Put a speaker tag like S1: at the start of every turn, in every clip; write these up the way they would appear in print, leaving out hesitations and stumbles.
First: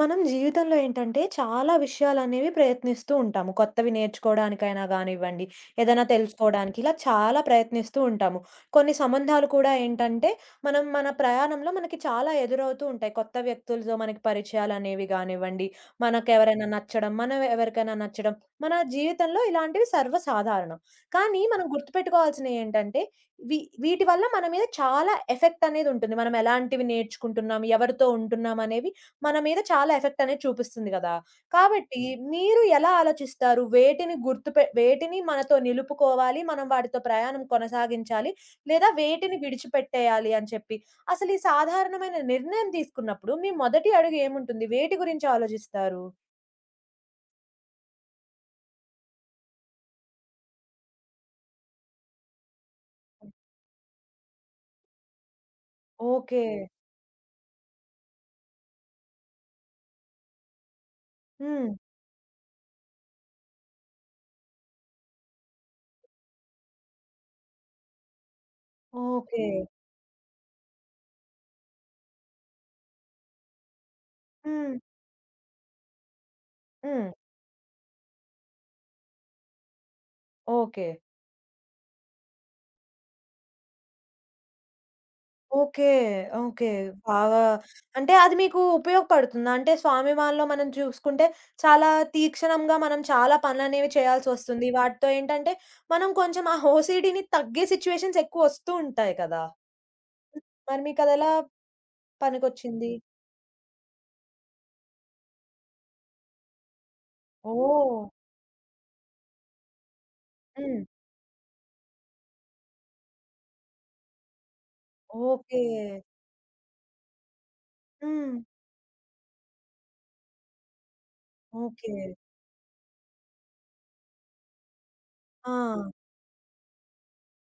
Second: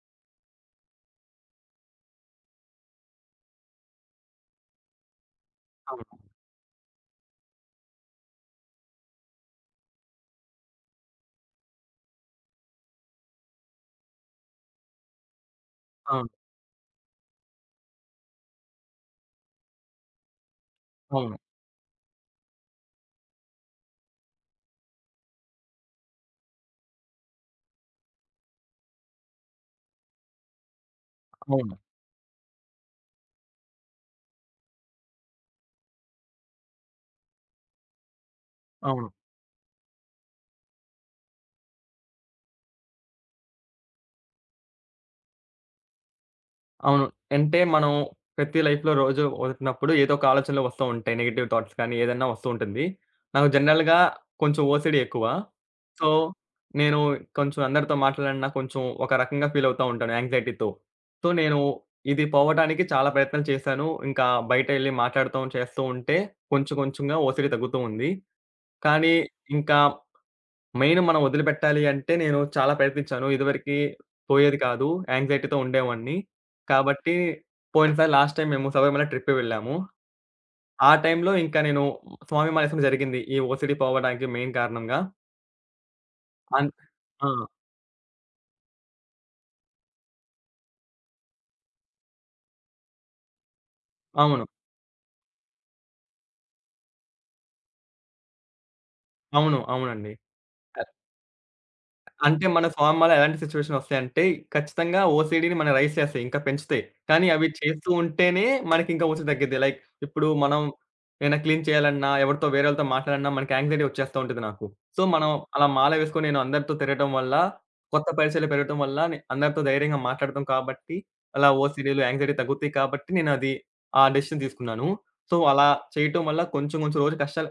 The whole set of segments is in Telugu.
S1: మనం జీవితంలో ఏంటంటే చాలా విషయాలనేవి ప్రయత్నిస్తూ ఉంటాము. కొత్తవి నేర్చుకోవడానికైనా గానివ్వండి, ఏదైనా
S2: అవును.
S1: తెలుసుకోవడానికి ఇలా చాలా ప్రయత్నిస్తూ ఉంటాము. కొన్ని సంబంధాలు కూడా ఏంటంటే మనం మన ప్రయాణంలో మనకి చాలా ఎదురవుతూ ఉంటాయి. కొత్త వ్యక్తులతో మనకి పరిచయాలనేవి గానివ్వండి,
S2: అవును.
S1: మనకెవరైనా నచ్చడం, మనం ఎవరికైనా నచ్చడం, మన జీవితంలో ఇలాంటివి సర్వసాధారణం.
S2: అవును.
S1: కానీ మనం గుర్తుపెట్టుకోవాల్సినయి ఏంటంటే వి వీటి వల్ల మన మీద చాలా ఎఫెక్ట్ అనేది ఉంటుంది. మనం ఎలాంటివి నేర్చుకుంటున్నాం, ఎవరితో ఉంటున్నాం అనేవి మన మీద చాలా ఎఫెక్ట్ అనేది చూపిస్తుంది కదా!
S2: అవును.
S1: కాబట్టి మీరు ఎలా ఆలోచిస్తారు? వేటిని మనతో నిలుపుకోవాలి, మనం వాటితో ప్రయాణం కొనసాగించాలి, లేదా
S2: అవును.
S1: వేటిని విడిచిపెట్టేయాలి అని చెప్పి. అసలు ఈ సాధారణమైన నిర్ణయం తీసుకున్నప్పుడు మీ మొదటి అడుగు ఏముంటుంది? వేటి గురించి ఆలోచిస్తారు?
S2: అవును. అంటే మనం ప్రతి లైఫ్‌లో రోజు వస్తున్నప్పుడు ఏదో ఒక ఆలోచనలు వస్తూ ఉంటాయి. నెగెటివ్ థాట్స్ కానీ ఏదన్నా వస్తూ ఉంటుంది. నాకు జనరల్‌గా కొంచెం ఓసీడీ ఎక్కువ. So,
S1: okay.
S2: నేను కొంచెం అందరితో మాట్లాడినా కొంచెం ఒక రకంగా ఫీల్ అవుతా ఉంటాను యాంగ్జైటీతో. సో, నేను
S1: హ్మ్.
S2: ఇది పోవటానికి చాలా ప్రయత్నాలు చేశాను. ఇంకా బయట ఎళ్లి మాట్లాడతాం చేస్తూ ఉంటే కొంచెం కొంచెంగా ఓసీడీ తగ్గుతూ ఉంది. కానీ
S1: ఓకే.
S2: ఇంకా మెయిన్ మనం వదిలిపెట్టాలి అంటే నేను చాలా ప్రయత్నించాను. ఇదివరకి పోయేది
S1: హ్మ్.
S2: కాదు. యాంక్సైటీతో ఉండేవాడిని.
S1: హ్మ్.
S2: కాబట్టి పోయినసారి లాస్ట్ టైమ్ మేము శబరిమల ట్రిప్‌కి వెళ్ళాము.
S1: ఓకే.
S2: ఆ టైంలో ఇంకా నేను స్వామి మానేయడం జరిగింది. ఈ ఓసీడీ పోవడానికి మెయిన్ కారణంగా.
S1: ఓకే. ఓకే.
S2: అన్ ఆ!
S1: బాగా. అంటే అది మీకు ఉపయోగపడుతుందా? అంటే స్వాభిమానిలో మనం చూసుకుంటే చాలా తీక్షణంగా మనం చాలా పనులనేవి
S2: అవును.
S1: చేయాల్సొస్తుంది. వాటితో ఏంటంటే మనం కొంచెం ఆ ఓసీడీని తగ్గే సిట్యుయేషన్స్ ఎక్కువ వస్తూ ఉంటాయి కదా!
S2: అవును. అవునండి.
S1: హ్మ్. మరి మీకదెలా
S2: అంటే మన
S1: పనికొచ్చింది?
S2: ఫార్మాలో ఎలాంటి సిట్యుయేషన్ వస్తాయంటే, ఖచ్చితంగా ఓసీడీని మన రైజ్ చేస్తాయి. ఇంకా పెంచుతాయి. కానీ అవి చేస్తూ
S1: ఓహ్!
S2: ఉంటేనే మనకింకా ఓసిడి తగ్గిద్ది. లైక్ ఇప్పుడు మనం
S1: హ్మ్.
S2: ఏమైనా క్లీన్ చేయాలన్నా, ఎవరితో వేరేళ్ళతో మాట్లాడాలన్నా మనకి యాంక్సైటీ వచ్చేస్తా ఉంటది నాకు. సో, మనం
S1: ఓకే.
S2: అలా మాల వేసుకొని నేను అందరితో తిరగటం వల్ల, కొత్త
S1: హ్మ్.
S2: పరిచయాలు పెరగటం వల్ల, నే అందరితో ధైర్యంగా మాట్లాడతాం కాబట్టి, అలా
S1: ఓకే.
S2: ఓసీడీలు, యాంక్సైటీ తగ్గుతాయి కాబట్టి నేనది ఆ డెసిషన్ తీసుకున్నాను. సో,
S1: ఆ!
S2: అలా చేయటం వల్ల కొంచెం కొంచెం రోజు కష్టాలు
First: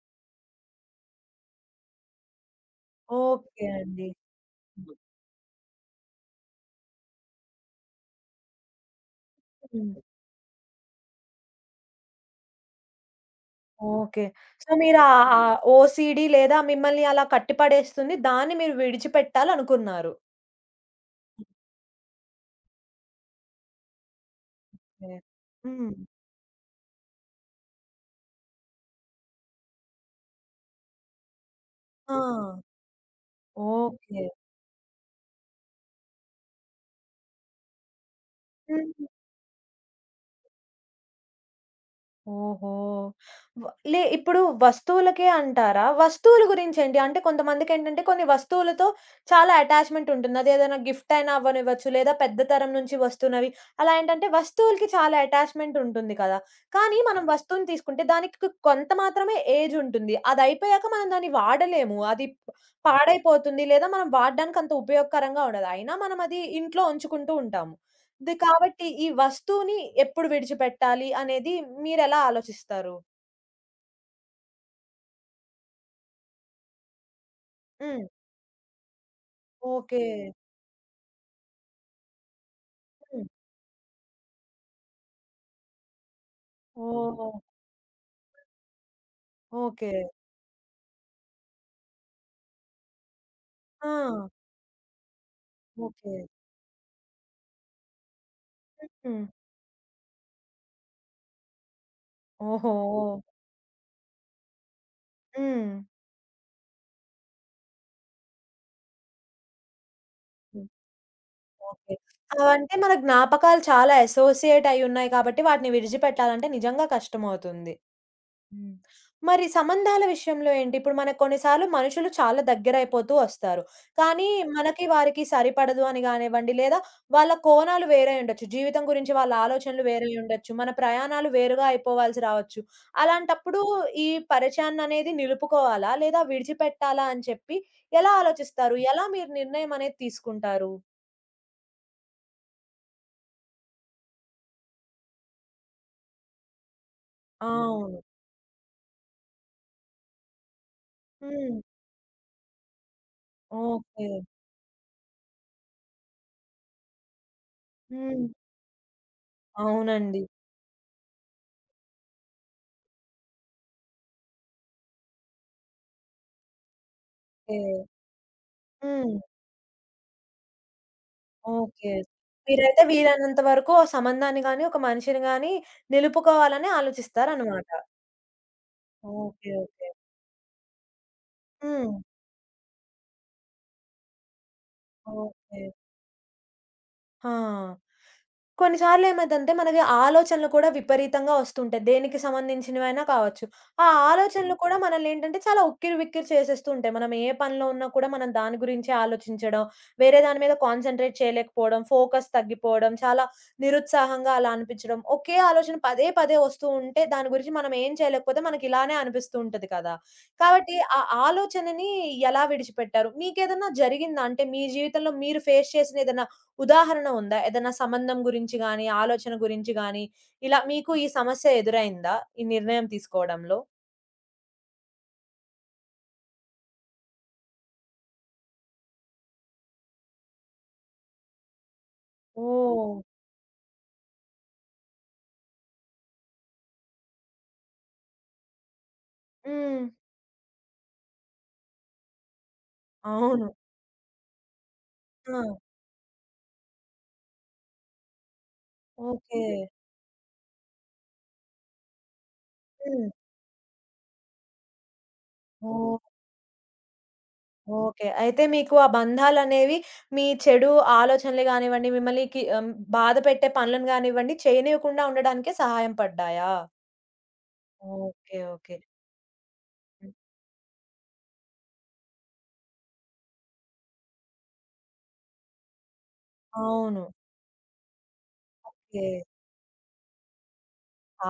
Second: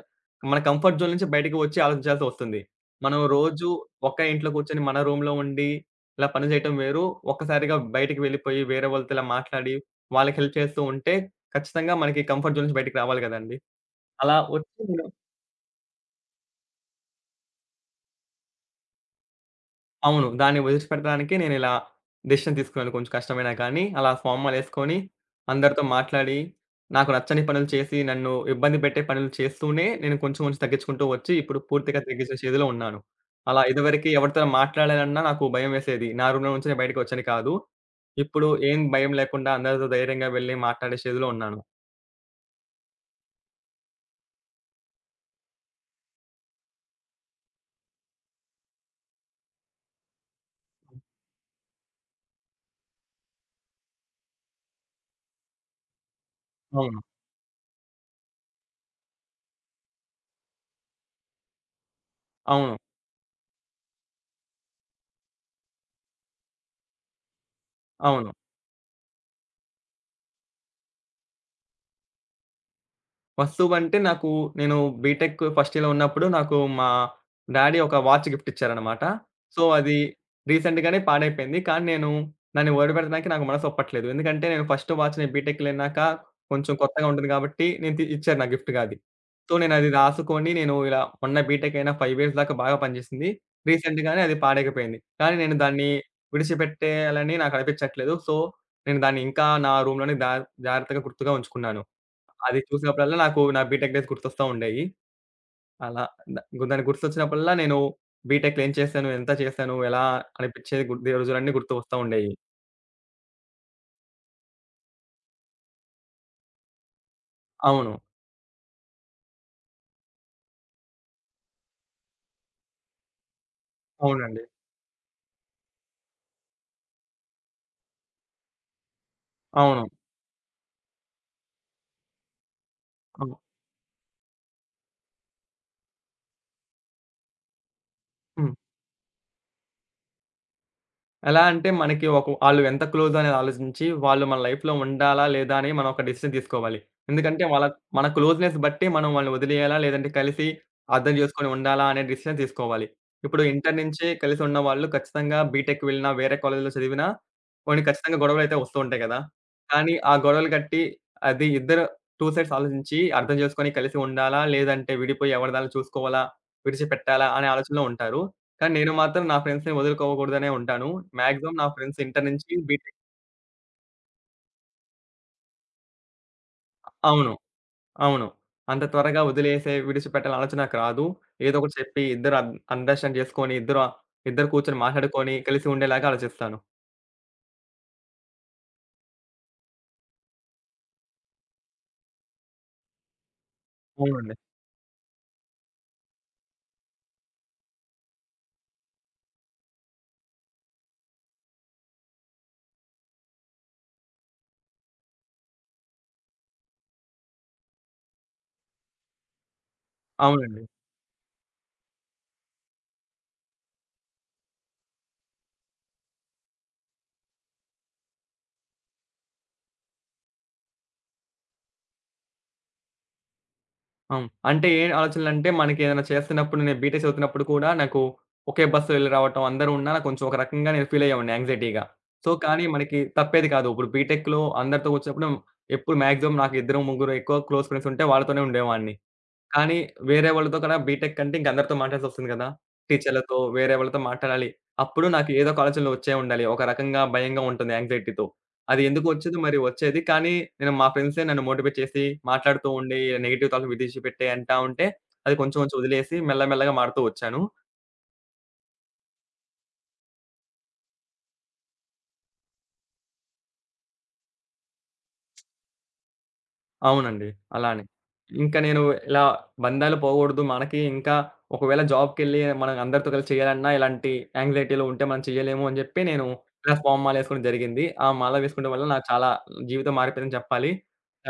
S2: మన కంఫర్ట్ జోన్ నుంచి బయటకి వచ్చి ఆలోచించాల్సొస్తుంది. మనం
S1: ఓకే
S2: రోజు
S1: అండి.
S2: ఒక్క ఇంట్లో కూర్చొని మన రూమ్‌లో ఉండి, ఇలా పని చేయటం వేరు. ఒక్కసారిగా బయటికి వెళ్ళిపోయి వేరే వాళ్ళతో ఇలా మాట్లాడి,
S1: హ్మ్.
S2: వాళ్ళకి హెల్ప్ చేస్తూ ఉంటే ఖచ్చితంగా మనకి కంఫర్ట్ జోన్ నుంచి బయటికి రావాలి గదండీ!
S1: ఓకే.
S2: అలా
S1: సో,
S2: వచ్చి
S1: మీరు
S2: నేను
S1: ఆ ఆ ఓసీడీ లేదా మిమ్మల్ని అలా కట్టిపడేస్తుంది. దాన్ని మీరు విడిచిపెట్టాలనుకున్నారు.
S2: అవును. దాన్ని వదిలిచిపెట్టడానికి నేనిలా డెసిషన్ తీసుకున్నాను. కొంచెం కష్టమైనా కానీ, అలా ఫార్మాలేసుకొని,
S1: ఓకే.
S2: అందరితో
S1: హ్మ్.
S2: మాట్లాడి, నాకు నచ్చని పనులు చేసి, నన్ను ఇబ్బంది పెట్టే పనులు చేస్తూనే, నేను కొంచెం కొంచెం తగ్గించుకుంటూ వచ్చి, ఇప్పుడు పూర్తిగా
S1: ఆ!
S2: తగ్గించే స్టేజ్‌లో ఉన్నాను. అలా ఇదివరకి
S1: ఓకే.
S2: ఎవరితో మాట్లాడాలన్నా నాకు భయమేసేది. నా రూమ్‌లో నుంచి నేను బయటకి వచ్చాను కాదు. ఇప్పుడు ఏం
S1: హ్మ్.
S2: భయం లేకుండా అందరితో ధైర్యంగా వెళ్లి మాట్లాడే స్టేజ్‌లో ఉన్నాను.
S1: ఓహో! వ లే ఇప్పుడు వస్తువులకే అంటారా? వస్తువుల గురించేంటి? అంటే కొంతమందికేంటంటే కొన్ని వస్తువులతో చాలా అటాచ్‌మెంట్ ఉంటుంది. అదేదైనా గిఫ్ట్ అయినా అవ్వనివ్వచ్చు, లేదా పెద్ద తరం నుంచి వస్తున్నవి. అలా ఏంటంటే వస్తువులకి చాలా అటాచ్‌మెంట్ ఉంటుంది కదా! కానీ
S2: అవును.
S1: మనం వస్తువుని తీసుకుంటే దానికి కొంత మాత్రమే ఏజ్ ఉంటుంది. అదయిపోయాక మనం దాన్ని వాడలేము. అది
S2: అవును.
S1: పాడైపోతుంది, లేదా మనం వాడడానికి అంత ఉపయోగకరంగా ఉండదు. అయినా మనం అది ఇంట్లో ఉంచుకుంటూ ఉంటాము.
S2: అవును.
S1: కాబట్టి ఈ వస్తువుని ఎప్పుడు విడిచిపెట్టాలి అనేది మీరెలా ఆలోచిస్తారు?
S2: వస్తువంటే నాకు నేను బీటెక్ ఫస్ట్ ఇయర్‌లో ఉన్నప్పుడు నాకు మా డ్యాడీ ఒక
S1: హ్మ్.
S2: వాచ్ గిఫ్ట్ ఇచ్చారనమాట. సో, అది
S1: ఓకే.
S2: రీసెంట్‌గానే పాడైపోయింది. కానీ నేను దాన్ని
S1: హ్మ్.
S2: ఓడబెట్టడానికి నాకు మనసు ఒప్పట్లేదు. ఎందుకంటే నేను ఫస్ట్ వాచ్ నేను బీటెక్‌లెళ్ళినాక కొంచెం కొత్తగా ఉంటుంది
S1: ఓహ్!
S2: కాబట్టి నేను ఇచ్చారు నాకు గిఫ్ట్‌గా అది. సో, నేనది
S1: ఓకే.
S2: రాసుకొని నేను ఇలా మొన్న బీటెక్ అయినా 5 ఇయర్స్ దాకా బాగా పనిచేసింది. రీసెంట్‌గానే
S1: ఆ!
S2: అది పాడైపోయింది. కానీ నేను దాన్ని
S1: ఓకే.
S2: విడిచిపెట్టేయాలని నాకు అనిపించట్లేదు. సో, నేను దాన్ని
S1: హ్మ్.
S2: ఇంకా నా రూమ్‌లోనే జాగ్రత్తగా గుర్తుగా ఉంచుకున్నాను. అది
S1: ఓహో!
S2: చూసినప్పుడల్లా నాకు నా బీటెక్ డేస్ గుర్తొస్తా ఉండేయి.
S1: హ్మ్.
S2: అలా ద దాన్ని గుర్తొచ్చినప్పుడల్లా నేను బీటెక్‌లో ఏం చేశాను? ఎంత చేశాను? ఎలా
S1: హ్మ్.
S2: అనిపించేది? రోజులన్నీ గుర్తు
S1: ఓకే.
S2: వస్తా ఉండేయి.
S1: అవంటే మన జ్ఞాపకాలు చాలా అసోసియేట్ అయ్యున్నాయి కాబట్టి వాటిని విడిచిపెట్టాలంటే నిజంగా కష్టమవుతుంది.
S2: అవును.
S1: హ్మ్. మరి సంబంధాల విషయంలో ఏంటి? ఇప్పుడు మనకు కొన్నిసార్లు మనుషులు చాలా దగ్గరైపోతూ వస్తారు. కానీ
S2: అవునండి.
S1: మనకి వారికి సరిపడదు అని గానివ్వండి, లేదా వాళ్ళ కోణాలు వేరే ఉండొచ్చు. జీవితం గురించి వాళ్ళ ఆలోచనలు
S2: అవును.
S1: వేరే ఉండొచ్చు. మన ప్రయాణాలు వేరుగా అయిపోవాల్సి రావచ్చు.
S2: అవును.
S1: అలాంటప్పుడు ఈ పరిచయాన్ననేది నిలుపుకోవాలా? లేదా విడిచిపెట్టాలా అని చెప్పి ఎలా
S2: హ్మ్.
S1: ఆలోచిస్తారు? ఎలా మీరు నిర్ణయం అనేది తీసుకుంటారు?
S2: ఎలా అంటే మనకి ఒక ఆళ్ళు ఎంత క్లోజ్ అనేది ఆలోచించి, వాళ్ళు మన లైఫ్‌లో ఉండాలా? లేదా? అని మనం ఒక డెసిషన్ తీసుకోవాలి. ఎందుకంటే వాళ్ళ
S1: అవును.
S2: మన క్లోజ్‌నెస్ బట్టి మనం వాళ్ళని వదిలేయాలా? లేదంటే కలిసి అర్థం చేసుకొని
S1: హ్మ్.
S2: ఉండాలా? అనే డెసిషన్ తీసుకోవాలి. ఇప్పుడు ఇంటర్
S1: ఓకే.
S2: నుంచే కలిసి ఉన్నవాళ్ళు ఖచ్చితంగా బీటెక్ వెళ్ళినా, వేరే కాలేజ్‌లో చదివినా కొన్ని ఖచ్చితంగా
S1: హ్మ్.
S2: గొడవలైతే వస్తూ ఉంటాయి కదా! కానీ ఆ
S1: అవునండి.
S2: గొడవలు కట్టి అది ఇద్దరు టూ సైడ్స్ ఆలోచించి అర్థం చేసుకొని కలిసి ఉండాలా? లేదంటే విడిపోయి ఎవరిదాళ్ళు చూసుకోవాలా? విడిచిపెట్టాలా? అనే
S1: ఓకే.
S2: ఆలోచనలో ఉంటారు. కానీ నేను
S1: హ్మ్.
S2: మాత్రం నా ఫ్రెండ్స్‌ని వదులుకోకూడదనే ఉంటాను. మాక్సిమం నా
S1: ఓకే.
S2: ఫ్రెండ్స్ ఇంటర్ నుంచి
S1: మీరైతే
S2: బీటెక్
S1: వీలైనంత వరకు ఆ సంబంధాన్ని గాని, ఒక మనిషిని గాని నిలుపుకోవాలని
S2: అవును.
S1: ఆలోచిస్తారనమాట.
S2: అవును. అంత త్వరగా
S1: ఓకే.
S2: వదిలేసే,
S1: ఓకే.
S2: విడిచిపెట్టాల ఆలోచన నాకు రాదు. ఏదో ఒకటి
S1: హ్మ్.
S2: చెప్పి ఇద్దరు అండర్‌స్టాండ్ చేసుకొని, ఇద్దరు ఇద్దరు కూర్చొని మాట్లాడుకొని,
S1: ఓకే.
S2: కలిసి ఉండేలాగా ఆలోచిస్తాను.
S1: ఆ! కొన్నిసార్లు ఏమైద్దంటే మనకి ఆలోచనలు కూడా విపరీతంగా వస్తుంటాయి. దేనికి సంబంధించినవైనా కావచ్చు. ఆ
S2: అవునండి.
S1: ఆలోచనలు కూడా మనల్నేంటంటే చాలా ఉక్కిరి బిక్కిరి చేసేస్తూ ఉంటాయి. మనం ఏ పనిలో ఉన్నా కూడా మనం దాని గురించే ఆలోచించడం, వేరే దాని మీద కాన్సంట్రేట్ చేయలేకపోవడం, ఫోకస్ తగ్గిపోవడం, చాలా నిరుత్సాహంగా అలా అనిపించడం. ఒకే ఆలోచన పదే పదే వస్తూ ఉంటే దాని గురించి మనం ఏం చేయలేకపోతే మనకి ఇలానే అనిపిస్తూ ఉంటది కదా!
S2: అవునండి.
S1: కాబట్టి ఆ ఆలోచనని ఎలా విడిచిపెట్టారు? మీకేదన్నా జరిగిందా? అంటే మీ జీవితంలో మీరు ఫేస్ చేసిన ఏదన్నా ఉదాహరణ ఉందా? ఏదైనా సంబంధం గురించి గాని, ఆలోచన గురించి గాని, ఇలా మీకు ఈ సమస్య ఎదురైందా? ఈ నిర్ణయం తీసుకోవడంలో?
S2: అవును. అంటే ఏ ఆలోచనలంటే మనకేదైనా చేస్తున్నప్పుడు నేను బీటెక్ చదువుతున్నప్పుడు కూడా నాకు ఒకే బస్‌లో వెళ్లి రావటం అందరూ ఉన్నా నాకు కొంచెం ఒక రకంగా నేను ఫీల్ అయ్యేవాడిని యాంక్సైటీగా. సో, కానీ
S1: ఓహ్!
S2: మనకి తప్పేది కాదు. ఇప్పుడు బీటెక్‌లో అందరితో వచ్చినప్పుడు ఎప్పుడు మాక్సిమం నాకు ఇద్దరు, ముగ్గురు ఎక్కువ క్లోజ్ ఫ్రెండ్స్ ఉంటే వాళ్ళతోనే ఉండేవాడిని. కానీ
S1: హ్మ్.
S2: వేరే వాళ్ళతో కూడా బీటెక్ అంటే ఇంక అందరితో మాట్లాడాల్సొస్తుంది గదా! టీచర్‌లతో,
S1: అవును.
S2: వేరే వాళ్ళతో మాట్లాడాలి. అప్పుడు నాకు
S1: ఆ!
S2: ఏదో ఒక ఆలోచనలు వచ్చే ఉండాలి. ఒక రకంగా భయంగా ఉంటుంది యాంక్సైటీతో. అది ఎందుకు వచ్చేదో
S1: ఓకే.
S2: మరి వచ్చేది. కానీ నేను మా ఫ్రెండ్సే నన్ను మోటివేట్ చేసి మాట్లాడుతూ ఉండి
S1: హ్మ్.
S2: నెగెటివ్ థాట్‌లు విదిలిచిపెట్టే అంటా ఉంటే అది కొంచెం కొంచెం
S1: ఓహ్!
S2: వదిలేసి మెల్ల మెల్లగా మారుతూ వచ్చాను.
S1: ఓకే. అయితే మీకు ఆ బంధాలనేవి మీ చెడు ఆలోచనలు గానివ్వండి, మిమ్మల్ని కి బాధ పెట్టే పనులను గానివ్వండి, చేయనివ్వకుండా ఉండడానికే సహాయం పడ్డాయా?
S2: అవునండి. అలానే.
S1: ఓకే.
S2: ఇంకా
S1: ఓకే.
S2: నేను ఇలా బంధాలు
S1: హ్మ్.
S2: పోగూడదు. మనకి ఇంకా ఒకవేళ జాబ్‌కెళ్ళి మనం అందరితో కలిసి చేయాలన్నా ఇలాంటి యాంక్సైటీలో ఉంటే మనం చేయలేము అని జెప్పి నేను ఇలా
S1: అవును.
S2: స్పామ్ మాల ఏసుకోవడం జరిగింది. ఆ మాల వేసుకోవడం వల్ల
S1: ఓకే.
S2: నాకు చాలా జీవితం మారిపోయిందని చెప్పాలి.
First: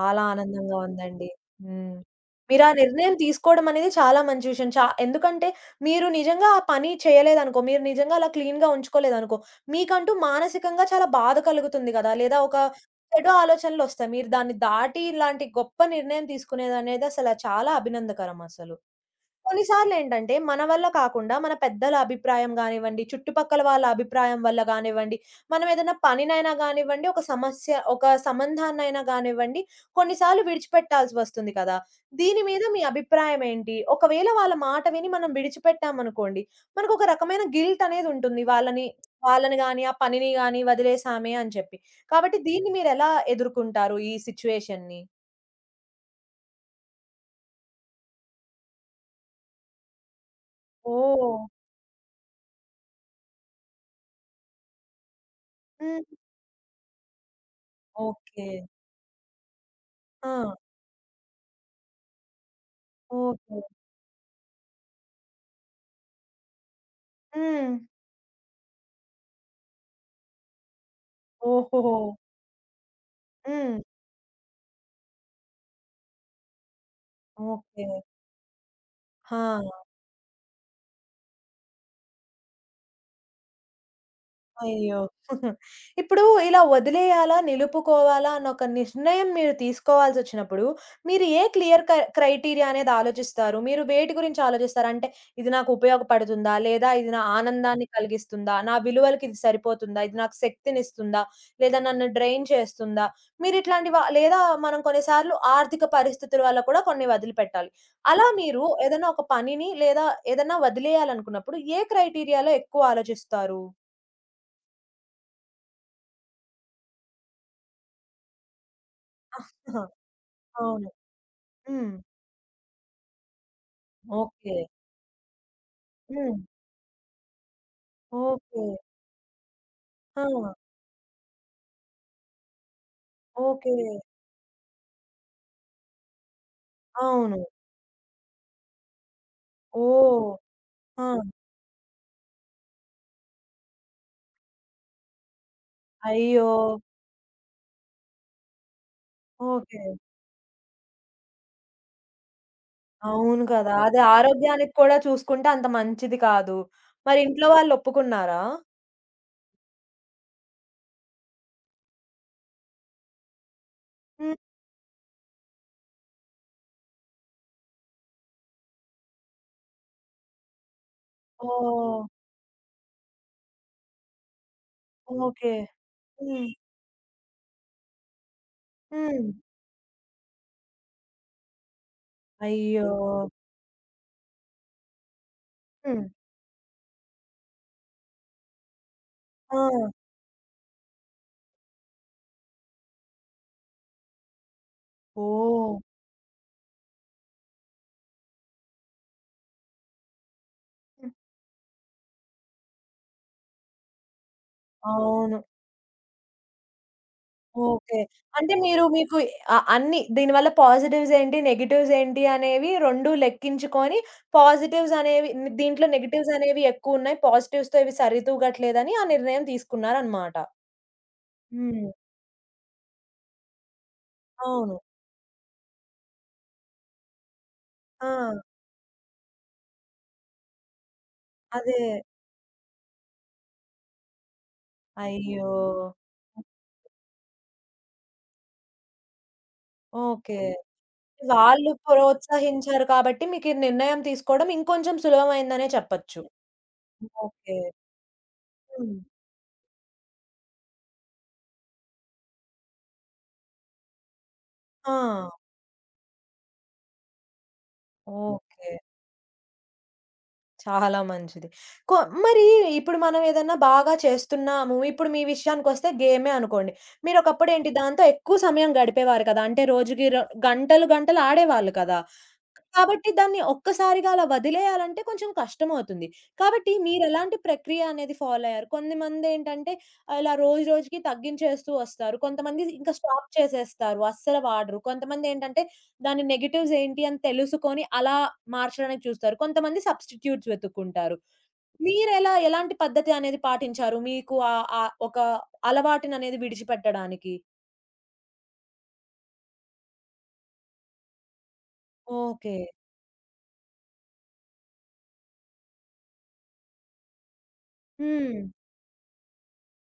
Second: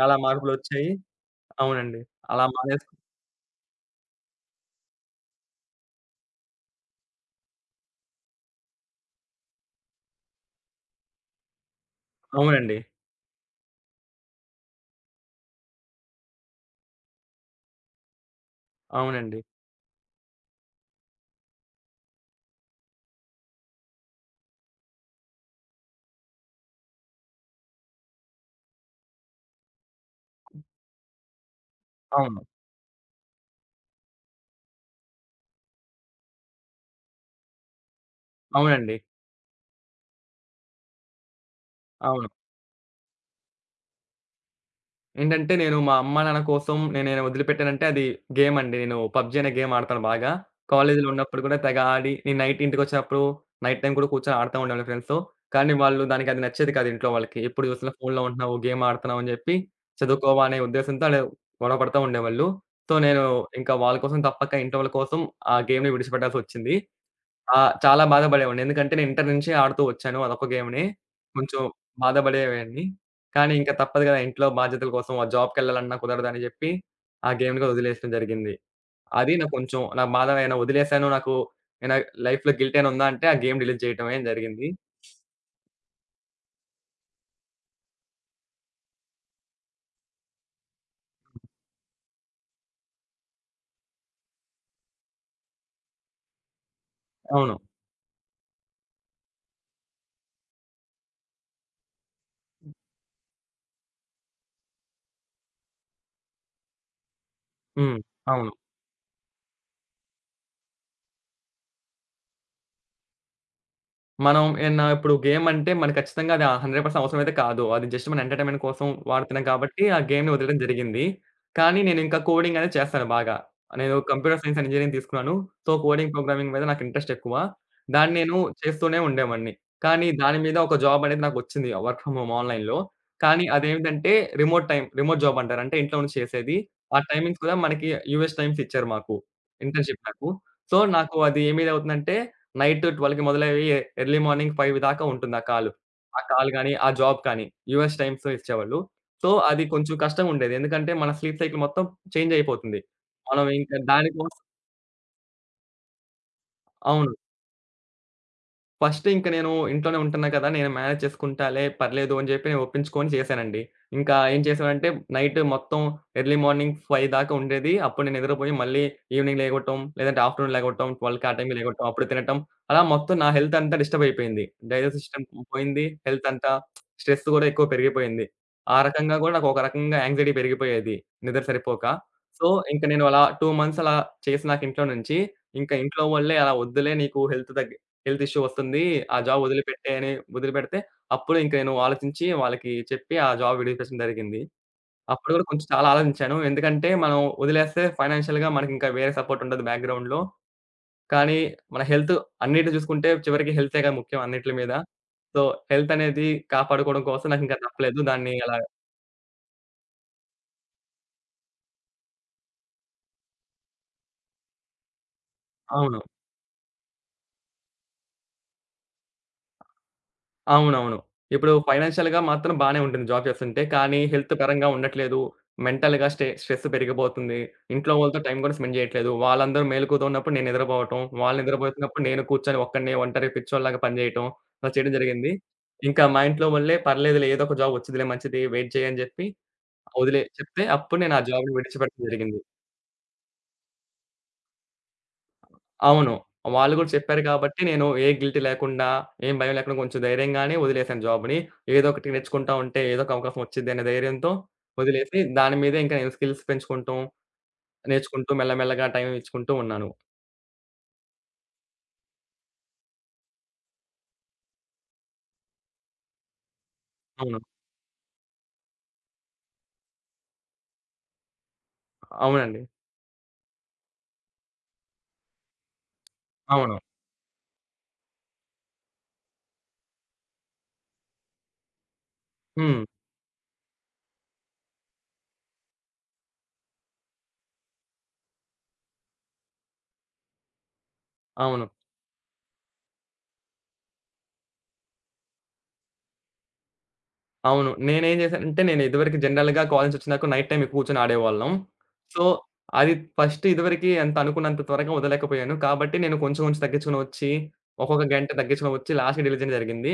S2: చాలా
S1: ఆనందంగా
S2: మార్పులొచ్చాయి.
S1: ఉందండి. హ్మ్.
S2: అవునండి. అలా
S1: మీరు ఆ
S2: మాలేసుకు
S1: నిర్ణయం తీసుకోవడం అనేది చాలా మంచి విషయం. ఎందుకంటే మీరు నిజంగా ఆ పని చేయలేదనుకో, మీరు నిజంగా అలా క్లీన్‌గా ఉంచుకోలేదనుకో, మీకంటూ మానసికంగా చాలా బాధ కలుగుతుంది గదా! లేదా ఒక
S2: అవునండి.
S1: చెడు ఆలోచనలొస్తాయి. మీరు దాన్ని దాటి ఇలాంటి గొప్ప నిర్ణయం తీసుకునేదనేది అసల చాలా అభినందకరం అసలు.
S2: అవునండి.
S1: కొన్నిసార్లు ఏంటంటే మన వల్ల కాకుండా మన పెద్దల అభిప్రాయం గానివ్వండి, చుట్టుపక్కల వాళ్ళ అభిప్రాయం వల్ల గానివ్వండి, మనం ఏదైనా పనినైనా గానివ్వండి, ఒక సమస్య ఒక సంబంధాన్నైనా గానివ్వండి, కొన్నిసార్లు విడిచిపెట్టాల్సి వస్తుంది కదా!
S2: అవును.
S1: దీని మీద మీ అభిప్రాయం ఏంటి? ఒకవేళ వాళ్ళ మాట విని మనం విడిచిపెట్టామనుకోండి, మనకొక రకమైన గిల్ట్ అనేదుంటుంది. వాళ్ళని
S2: అవునండి.
S1: వాళ్ళని గాని, ఆ పనిని గాని వదిలేసామే అని చెప్పి.
S2: అవును.
S1: కాబట్టి దీన్ని మీరెలా ఎదుర్కుంటారు ఈ సిట్యుయేషన్‌ని?
S2: ఏంటంటే నేను మా అమ్మా, నాన్న కోసం నేనేనా వదిలిపెట్టానంటే అది గేమ్ అండి. నేను పబ్‌జీ అనే గేమ్ ఆడతాను బాగా. కాలేజీలో
S1: ఓహ్!
S2: ఉన్నప్పుడు కూడా తెగ ఆడి, నేను నైట్ ఇంటికొచ్చినప్పుడు నైట్ టైమ్ కూడా కూర్చొని ఆడుతా ఉండేవాడిని ఫ్రెండ్స్‌తో. కానీ
S1: హ్మ్.
S2: వాళ్ళు దానికి అది నచ్చేది కాదు ఇంట్లో వాళ్ళకి. ఎప్పుడు చూసినా ఫోన్‌లో
S1: ఓకే.
S2: ఉంటున్నావు, గేమ్ ఆడుతున్నావు అని చెప్పి చదువుకోవా అనే
S1: ఆ!
S2: ఉద్దేశంతో ఆళ్ళు గొడవ పడతా ఉండేవాళ్ళు. సో, నేను
S1: ఓకే.
S2: ఇంకా వాళ్ళ కోసం తప్పక ఇంట్లో వాళ్ళ కోసం ఆ గేమ్‌ని విడిచిపెట్టాల్సొచ్చింది. ఆ!
S1: హ్మ్.
S2: చాలా బాధపడేవాడిని. ఎందుకంటే నేను ఇంటర్ నుంచే ఆడుతూ వచ్చాను అదొక గేమ్‌ని. కొంచెం
S1: ఓహోహో!
S2: బాధపడేవాడిని. కానీ ఇంక
S1: హ్మ్.
S2: తప్పదు కదా! ఇంట్లో బాధ్యతల కోసం ఆ జాబ్‌కెళ్ళాలన్నా కుదరదని చెప్పి, ఆ గేమ్‌ని కూడా
S1: ఓకే.
S2: వదిలేయడం జరిగింది. అది నాకు కొంచెం
S1: ఆ!
S2: నా బాధ ఏమైనా వదిలేసాను, నాకు ఏమైనా లైఫ్‌లో గిల్ట్ ఏమైనా ఉందా అంటే ఆ గేమ్ డిలీట్ చేయడమే జరిగింది.
S1: అయ్యో! ఇప్పుడు ఇలా వదిలేయాలా? నిలుపుకోవాలా? అన్న ఒక నిర్ణయం మీరు తీసుకోవాల్సొచ్చినప్పుడు, మీరు ఏ క్లియర్ క్రైటీరియా అనేది ఆలోచిస్తారు? మీరు వేటి గురించి ఆలోచిస్తారు? అంటే ఇది నాకు ఉపయోగపడుతుందా? లేదా ఇది నా
S2: అవును.
S1: ఆనందాన్ని కలిగిస్తుందా? నా విలువలకి ఇది సరిపోతుందా? ఇది నాకు శక్తినిస్తుందా? లేదా నన్ను డ్రైన్ చేస్తుందా? మీరు ఇట్లాంటి వ లేదా మనం కొన్నిసార్లు ఆర్థిక పరిస్థితుల వల్ల కూడా కొన్ని వదిలిపెట్టాలి.
S2: హ్మ్.
S1: అలా
S2: అవును.
S1: మీరు ఏదైనా ఒక పనిని లేదా ఏదన్నా వదిలేయాలనుకున్నప్పుడు ఏ క్రైటీరియాలో ఎక్కువ ఆలోచిస్తారు?
S2: మనం ఏన్నా ఇప్పుడు గేమ్ అంటే మనకు ఖచ్చితంగా అది 100% అవసరమైతే కాదు. అది జస్ట్ మన ఎంటర్‌టైన్‌మెంట్ కోసం వాడుతున్నాం కాబట్టి ఆ గేమ్‌ని వదలడం
S1: అవును.
S2: జరిగింది. కానీ
S1: హ్మ్.
S2: నేను ఇంకా కోడింగ్ అనేది చేస్తాను బాగా. నేను computer
S1: okay.
S2: Science and engineering తీసుకున్నాను. సో, కోడింగ్
S1: హ్మ్.
S2: ప్రోగ్రామింగ్ మీద నాకు ఇంట్రెస్ట్ ఎక్కువ. దాన్ని నేను
S1: ఓకే.
S2: చేస్తూనే ఉండేవాడిని. కానీ దాని
S1: ఆ!
S2: మీద ఒక జాబ్ అనేది నాకొచ్చింది. వర్క్ ఫ్రమ్ హోమ్ ఆన్‌లైన్‌లో. కానీ
S1: ఓకే.
S2: అదేంటంటే రిమోట్ జాబ్ అంటారు. అంటే ఇంట్లో నుంచి చేసేది. ఆ
S1: అవును.
S2: టైమింగ్స్ కూడా మనకి యూఎస్ టైమ్స్ ఇచ్చారు మాకు. Internship
S1: oh!
S2: నాకు. సో, నాకు
S1: ఆ!
S2: అది ఏం ఇదవుతుందంటే నైట్ 12:00కి మొదలయ్యి ఎర్లీ మార్నింగ్ 5 దాకా ఉంటుంది ఆ కాల్. ఆ
S1: అయ్యో!
S2: కాల్ గాని, ఆ జాబ్ కానీ యూఎస్ టైమ్స్‌లో ఇచ్చేవాళ్ళు. సో, అది
S1: ఓకే.
S2: కొంచెం కష్టంగుండేది. ఎందుకంటే మన స్లీప్ సైకిల్ మొత్తం చేంజ్ అయిపోతుంది.
S1: అవును
S2: మనం
S1: కదా!
S2: ఇంకా
S1: అది
S2: దానికోసం
S1: ఆరోగ్యానికి కూడా చూసుకుంటే అంత మంచిది కాదు.
S2: అవును.
S1: మరి ఇంట్లో వాళ్ళు ఒప్పుకున్నారా?
S2: ఫస్ట్ ఇంక నేను ఇంట్లోనే ఉంటున్నా కదా! నేను మేనేజ్ చేసుకుంటాలే పర్లేదు అని జెప్పి నేను ఒప్పించుకొని చేశానండి. ఇంకా
S1: హ్మ్.
S2: ఏం చేశానంటే నైట్ మొత్తం ఎర్లీ మార్నింగ్ 5 దాకా ఉండేది. అప్పుడు నేను నిద్రపోయి మళ్ళీ ఈవినింగ్ లేగవటం, లేదంటే ఆఫ్టర్‌నూన్ లేగవటం, 12కి ఆ టైంకి లేగవటం,
S1: ఓహ్!
S2: అప్పుడు తినటం. అలా మొత్తం నా హెల్త్ అంతా డిస్టర్బ్ అయిపోయింది. Digest system
S1: okay.
S2: పోయింది. హెల్త్
S1: హ్మ్.
S2: అంతా స్ట్రెస్ గూడా ఎక్కువ పెరిగిపోయింది. ఆ రకంగా
S1: హ్మ్.
S2: గూడా నాకు ఒక రకంగా యాంగ్జైటీ పెరిగిపోయేది నిద్ర సరిపోక. సో, ఇంక
S1: అయ్యో!
S2: నేను అలా 2 మంత్స్ అలా చేసి నాకు ఇంట్లో నుంచి, ఇంక ఇంట్లో
S1: హ్మ్.
S2: వాళ్ళే అలా "వద్దులే నీకు హెల్త్ హెల్త్ ఇష్యూ వస్తుంది. ఆ జాబ్
S1: ఆ!
S2: వదిలిపెట్టేయి" అని వదిలిపెడితే, అప్పుడు ఇంక నేను ఆలోచించి వాళ్ళకి చెప్పి ఆ జాబ్ విడిపించడం జరిగింది. అప్పుడు కూడా కొంచెం
S1: ఓహ్!
S2: చాలా ఆలోచించాను. ఎందుకంటే మనం వదిలేస్తే ఫైనాన్షియల్‌గా మనకింకా వేరే సపోర్ట్ ఉండదు బ్యాక్‌గ్రౌండ్‌లో.
S1: హ్మ్.
S2: కానీ మన హెల్త్ అన్నిటిని చూసుకుంటే చివరికి హెల్తేగా ముఖ్యం అన్నిట్ల మీద.
S1: అవును.
S2: సో, హెల్త్ అనేది కాపాడుకోవడం కోసం నాకింకా
S1: ఓకే.
S2: తప్పలేదు. దాన్ని
S1: అంటే
S2: అలా
S1: మీరు మీకు అన్ని దీనివల్ల పాజిటివ్స్ ఏంటి? నెగెటివ్స్ ఏంటి? అనేవి 2 లెక్కించుకొని దీంట్లో
S2: అవును.
S1: నెగెటివ్స్ అనేవి ఎక్కువున్నాయి. పాజిటివ్స్‌తో ఇవి సరితూగట్లేదని ఆ నిర్ణయం తీసుకున్నారనమాట.
S2: అవునవును ఇప్పుడు
S1: హ్మ్.
S2: ఫైనాన్షియల్‌గా మాత్రం బానే ఉంటుంది జాబ్ చేస్తుంటే. కానీ హెల్త్ పరంగా
S1: అవును.
S2: ఉండట్లేదు. మెంటల్‌గా స్ట్రెస్ పెరిగిపోతుంది. ఇంట్లో
S1: ఆ!
S2: వాళ్ళతో టైం కూడా స్పెండ్ చేయట్లేదు. వాళ్ళందరూ మేలుకువతో ఉన్నప్పుడు నేను నిద్రపోవటం. వాళ్ళు
S1: అదే.
S2: నిద్రపోతున్నప్పుడు నేను కూర్చొని ఒక్కడినే ఒంటరి పిచ్చోడిలాగా పని చేయటం. అలా చేయడం జరిగింది.
S1: అయ్యో!
S2: ఇంకా మా ఇంట్లో వాళ్ళే "పర్లేదులే ఏదో ఒక జాబ్ వచ్చిదిలే మంచిది. వెయిట్ చెయ్యి" అని చెప్పి వదిలే
S1: ఓకే.
S2: చెప్తే అప్పుడు నేను ఆ జాబ్‌ని
S1: వాళ్ళు
S2: విడిచిపెట్టడం జరిగింది.
S1: ప్రోత్సహించారు కాబట్టి మీకు ఈ నిర్ణయం తీసుకోవడం ఇంకొంచెం సులభమైందనే
S2: అవును.
S1: చెప్పొచ్చు.
S2: వాళ్ళు గూడా చెప్పారు
S1: ఓకే.
S2: కాబట్టి నేను ఏ గిల్టీ లేకుండా,
S1: హ్మ్.
S2: ఏం భయం లేకుండా కొంచెం ధైర్యంగానే వదిలేసాను జాబ్‌ని. ఏదో ఒకటి నేర్చుకుంటా ఉంటే ఏదో ఒక అవకాశం వచ్చిద్ది అనే ధైర్యంతో
S1: ఆ!
S2: వదిలేసి, దాని మీదే ఇంకా నేను స్కిల్స్ పెంచుకుంటూ, నేర్చుకుంటూ
S1: ఓకే.
S2: మెల్లమెల్లగా టైం ఇచ్చుకుంటూ ఉన్నాను.
S1: చాలా మంచిది. కొ మరి ఇప్పుడు మనం ఏదన్నా బాగా చేస్తున్నాము. ఇప్పుడు మీ విషయానికొస్తే గేమే అనుకోండి.
S2: అవును.
S1: మీరొకప్పుడేంటి దాంతో ఎక్కువ సమయం గడిపేవారు కదా! అంటే రోజుకి రొ గంటలు గంటలు ఆడేవాళ్ళు కదా!
S2: అవునండి.
S1: కాబట్టి దాన్ని ఒక్కసారిగా అలా వదిలేయాలంటే కొంచెం కష్టమవుతుంది. కాబట్టి
S2: అవును.
S1: మీరెలాంటి ప్రక్రియ అనేది ఫాలో అయ్యారు? కొంతమందేంటంటే ఇలా రోజు రోజుకి తగ్గించేస్తూ వస్తారు. కొంతమంది
S2: హ్మ్.
S1: ఇంకా స్టాప్ చేసేస్తారు. అస్సలు వాడరు. కొంతమందేంటంటే దాని నెగెటివ్స్ ఏంటి అని తెలుసుకొని అలా మార్చడానికి చూస్తారు. కొంతమంది సబ్‌స్టిట్యూట్స్ వెతుక్కుంటారు.
S2: అవును.
S1: మీరెలా ఎలాంటి పద్ధతి అనేది పాటించారు? మీకు ఆహ్, ఆహ్, ఒక అలవాటుననేది విడిచిపెట్టడానికి?
S2: అవును. నేనేం జేశానంటే, నేను ఇదివరకు జనరల్‌గా కాలేజ్ నుంచి వచ్చిన దాకా నైట్ టైమ్ ఎక్కువ కూర్చొని ఆడేవాళ్ళం. So,
S1: okay.
S2: అది ఫస్ట్ ఇదివరకి అంత అనుకున్నంత త్వరగా వదలలేకపోయాను. కాబట్టి నేను కొంచెం కొంచెం తగ్గించుకొని వచ్చి, ఒక్కొక్క గంట
S1: హ్మ్.
S2: తగ్గించుకొని వచ్చి లాస్ట్‌కి డిలే చేయడం జరిగింది.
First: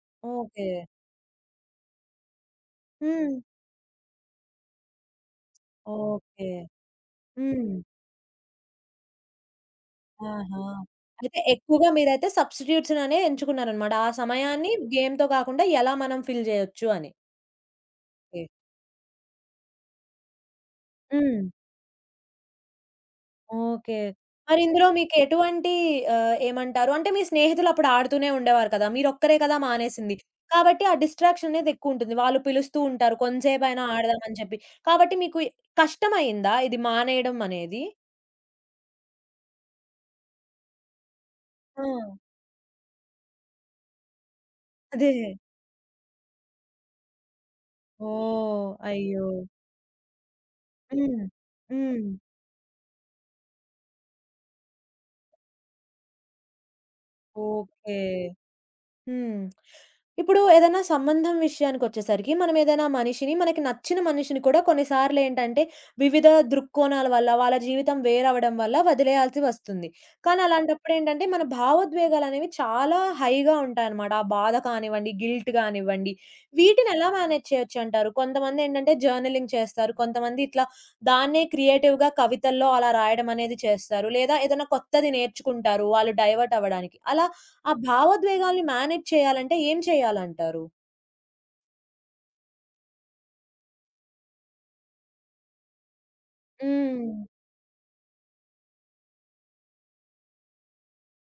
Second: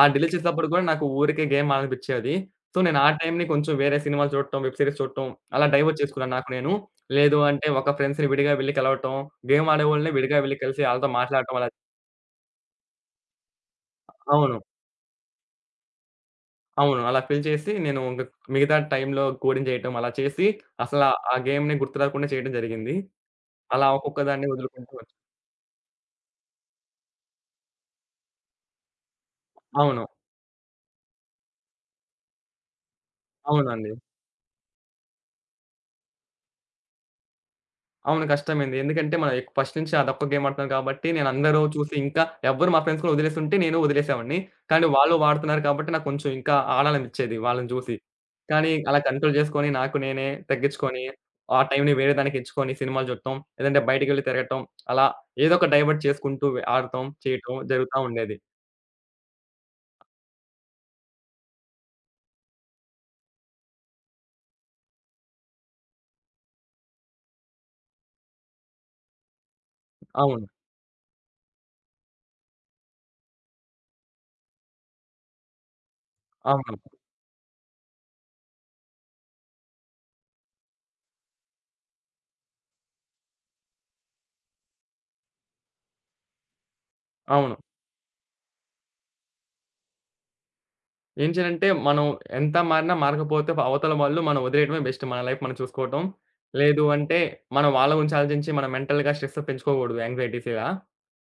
S2: ఆ డిలే
S1: ఓకే.
S2: చేసేటప్పుడు కూడా నాకు ఊరికే గేమ్ ఆడాలనిపిచ్చేది. సో, నేను ఆ
S1: హ్మ్.
S2: టైమ్‌ని కొంచెం వేరే సినిమాలు చూడటం, వెబ్ సీరీస్ చూడటం అలా డైవర్ట్ చేసుకున్నాను
S1: ఓకే.
S2: నాకు నేను. లేదు అంటే
S1: హ్మ్.
S2: ఒక ఫ్రెండ్స్‌ని విడిగా వెళ్లి కలవటం, గేమ్ ఆడేవాళ్ళని విడిగా వెళ్లి
S1: ఆహా!
S2: కలిసి ఆళ్ళతో
S1: అయితే
S2: మాట్లాడటం అలా
S1: ఎక్కువగా మీరైతే సబ్స్టిట్యూట్స్‌ననే ఎంచుకున్నారనమాట. ఆ
S2: అవును.
S1: సమయాన్ని గేమ్‌తో కాకుండా ఎలా మనం ఫిల్ జేయొచ్చు
S2: అవును.
S1: అని.
S2: అలా ఫిల్ చేసి నేను ఇంక
S1: ఓకే.
S2: మిగతా టైంలో కోడింగ్ చేయటం అలా చేసి అసల ఆ
S1: హ్మ్.
S2: గేమ్‌ని గుర్తు రాకుండా చేయడం జరిగింది. అలా
S1: ఓకే.
S2: ఒక్కొక్క దాన్ని
S1: మరి ఇందులో
S2: వదులుకుంటూ
S1: మీకు
S2: వచ్చాను.
S1: ఎటువంటి ఏమంటారు అంటే మీ స్నేహితులు అప్పుడు ఆడుతూనే ఉండేవారు కదా! మీరొక్కరే కదా
S2: అవును.
S1: మానేసింది. కాబట్టి ఆ డిస్ట్రాక్షన్ అనేది ఎక్కువుంటుంది. వాళ్ళు పిలుస్తూ ఉంటారు కొంసేపైనా
S2: అవునండి.
S1: ఆడదాం అని చెప్పి. కాబట్టి మీకు కష్టమయిందా ఇది మానేయడం అనేది?
S2: అవును. కష్టమైంది. ఎందుకంటే మనం ఫస్ట్ నుంచి అదొక్క గేమ్ ఆడుతున్నాం కాబట్టి నేను అందరూ
S1: ఆ!
S2: చూసి ఇంకా ఎవ్వరు మా ఫ్రెండ్స్ కూడా వదిలేసుంటే నేను వదిలేసేవాడిని. కానీ
S1: అదే.
S2: వాళ్ళు వాడుతున్నారు కాబట్టి నాకు కొంచెం ఇంకా ఆడాలనిపిచ్చేది వాళ్ళని చూసి.
S1: ఓహ్!
S2: కానీ అలా
S1: అయ్యో!
S2: కంట్రోల్ చేసుకొని నాకు నేనే తగ్గించుకొని
S1: హ్మ్.
S2: ఆ టైంని
S1: హ్మ్.
S2: వేరే దానికి ఇచ్చుకొని సినిమాలు చూడటం, లేదంటే బయటికెళ్ళి తిరగటం అలా ఏదో ఒక డైవర్ట్ చేసుకుంటూ ఆడటం, చేయటం
S1: ఓకే.
S2: జరుగుతా ఉండేది.
S1: హ్మ్. ఇప్పుడు ఏదైనా సంబంధం విషయానికొచ్చేసరికి, మనం ఏదైనా మనిషిని మనకి నచ్చిన మనిషిని కూడా కొన్నిసార్లేంటంటే, వివిధ దృక్కోణాల వల్ల, వాళ్ళ జీవితం వేరవ్వడం వల్ల వదిలేయాల్సి వస్తుంది. కానీ
S2: అవును.
S1: అలాంటప్పుడేంటంటే, మన భావోద్వేగాలనేవి చాలా హైగా ఉంటాయనమాట. ఆ బాధ కానివ్వండి, గిల్ట్ గానివ్వండి,
S2: అవును.
S1: వీటినెలా మేనేజ్ చేయొచ్చంటారు? కొంతమందేంటంటే జర్నలింగ్ చేస్తారు. కొంతమంది ఇట్లా దాన్నే క్రియేటివ్‌గా కవితల్లో అలా రాయడమనేది చేస్తారు. లేదా ఏదైనా కొత్తది నేర్చుకుంటారు, వాళ్ళు డైవర్ట్ అవ్వడానికి. అలా
S2: అవును.
S1: ఆ భావోద్వేగాల్ని మేనేజ్ చేయాలంటే ఏం చేయాలంటారు?
S2: ఏం చేయాలంటే మనం ఎంత మారినా మారకపోతే అవతల వాళ్ళు మనం వదిలేయడమే బెస్ట్. మన లైఫ్ మనం చూసుకోవటం. లేదు
S1: హ్మ్.
S2: అంటే మనం వాళ్ళ గురించి ఆలోచించి మనం మెంటల్‌గా స్ట్రెస్ పెంచుకోకూడదు యాంక్సైటీస్ ఇలా.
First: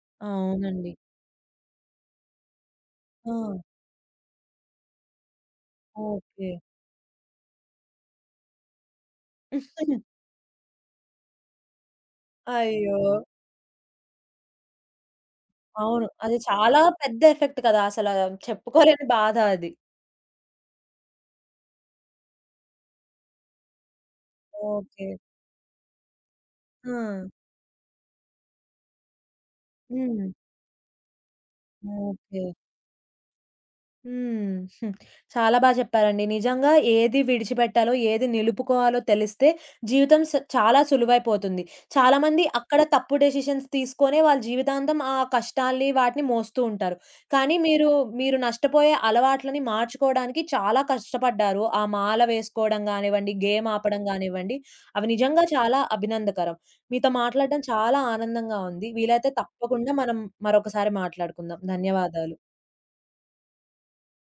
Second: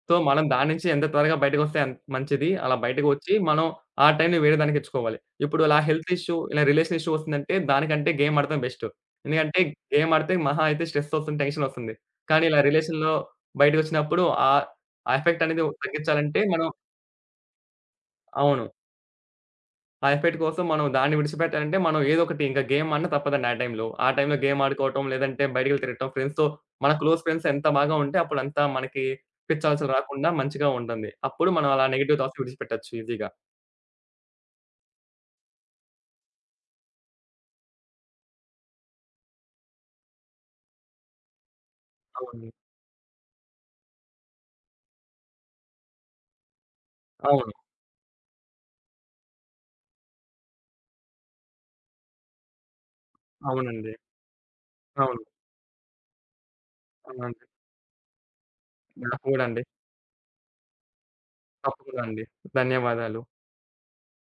S2: సో, మనం దాని నుంచి
S1: అవునండి.
S2: ఎంత త్వరగా బయటకొస్తే అంత మంచిది. అలా బయటకు
S1: ఆ!
S2: వచ్చి మనం ఆ టైంని వేరే దానికి ఇచ్చుకోవాలి. ఇప్పుడు అలా హెల్త్ ఇష్యూ,
S1: ఓకే.
S2: ఇలా రిలేషన్ ఇష్యూ వస్తుందంటే దానికంటే గేమ్ ఆడటం బెస్ట్. ఎందుకంటే గేమ్ ఆడితే మహా అయితే స్ట్రెస్ వస్తుంది, టెన్షన్ వస్తుంది. కానీ ఇలా
S1: అయ్యో!
S2: రిలేషన్‌లో బయటకొచ్చినప్పుడు ఆ ఎఫెక్ట్ అనేది
S1: అవును. అది
S2: తగ్గించాలంటే మనం
S1: చాలా పెద్ద ఎఫెక్ట్ కదా! అసల
S2: అవును.
S1: చెప్పుకోలేని బాధ అది.
S2: ఆ ఎఫెక్ట్ కోసం మనం దాన్ని విడిచిపెట్టాలంటే, మనం ఏదో ఒకటి ఇంకా గేమ్ అన్నా తప్పదండి ఆ టైంలో. ఆ టైంలో గేమ్ ఆడుకోవటం,
S1: ఓకే.
S2: లేదంటే బయటికెళ్ళి తిరగటం, ఫ్రెండ్స్‌తో
S1: ఆ!
S2: మన క్లోజ్ ఫ్రెండ్స్ ఎంత బాగా ఉంటే, అప్పుడు అంతా మనకి పిచ్చి ఆలోచనలు
S1: హ్మ్.
S2: రాకుండా మంచిగా ఉంటుంది. అప్పుడు మనం అలా నెగెటివ్ థాట్స్
S1: ఓకే.
S2: విడిచిపెట్టొచ్చు ఈజీగా.
S1: హ్మ్. హ్మ్. చాలా బా చెప్పారండి. నిజంగా ఏది విడిచిపెట్టాలో, ఏది నిలుపుకోవాలో తెలిస్తే జీవితం స చాలా సులువైపోతుంది. చాలామంది
S2: అవును.
S1: అక్కడ తప్పు డెసిషన్స్ తీసుకొనే వాళ్ళ జీవితాంతం ఆ కష్టాల్ని, వాటిని మోస్తూ ఉంటారు.
S2: అవును.
S1: కానీ మీరు, మీరు నష్టపోయే అలవాట్లని మార్చుకోవడానికి చాలా కష్టపడ్డారు. ఆ మాల వేసుకోవడం గానివ్వండి, గేమ్
S2: అవునండి.
S1: ఆపడం గానివ్వండి, అవి
S2: అవును.
S1: నిజంగా చాలా అభినందకరం. మీతో
S2: అవునండి.
S1: మాట్లాడడం చాలా ఆనందంగా ఉంది.
S2: నాకు
S1: వీలైతే
S2: కూడా అండి.
S1: తప్పకుండా మనం మరొకసారి మాట్లాడుకుందాం.
S2: తప్పకుండా అండి.
S1: ధన్యవాదాలు.
S2: ధన్యవాదాలు.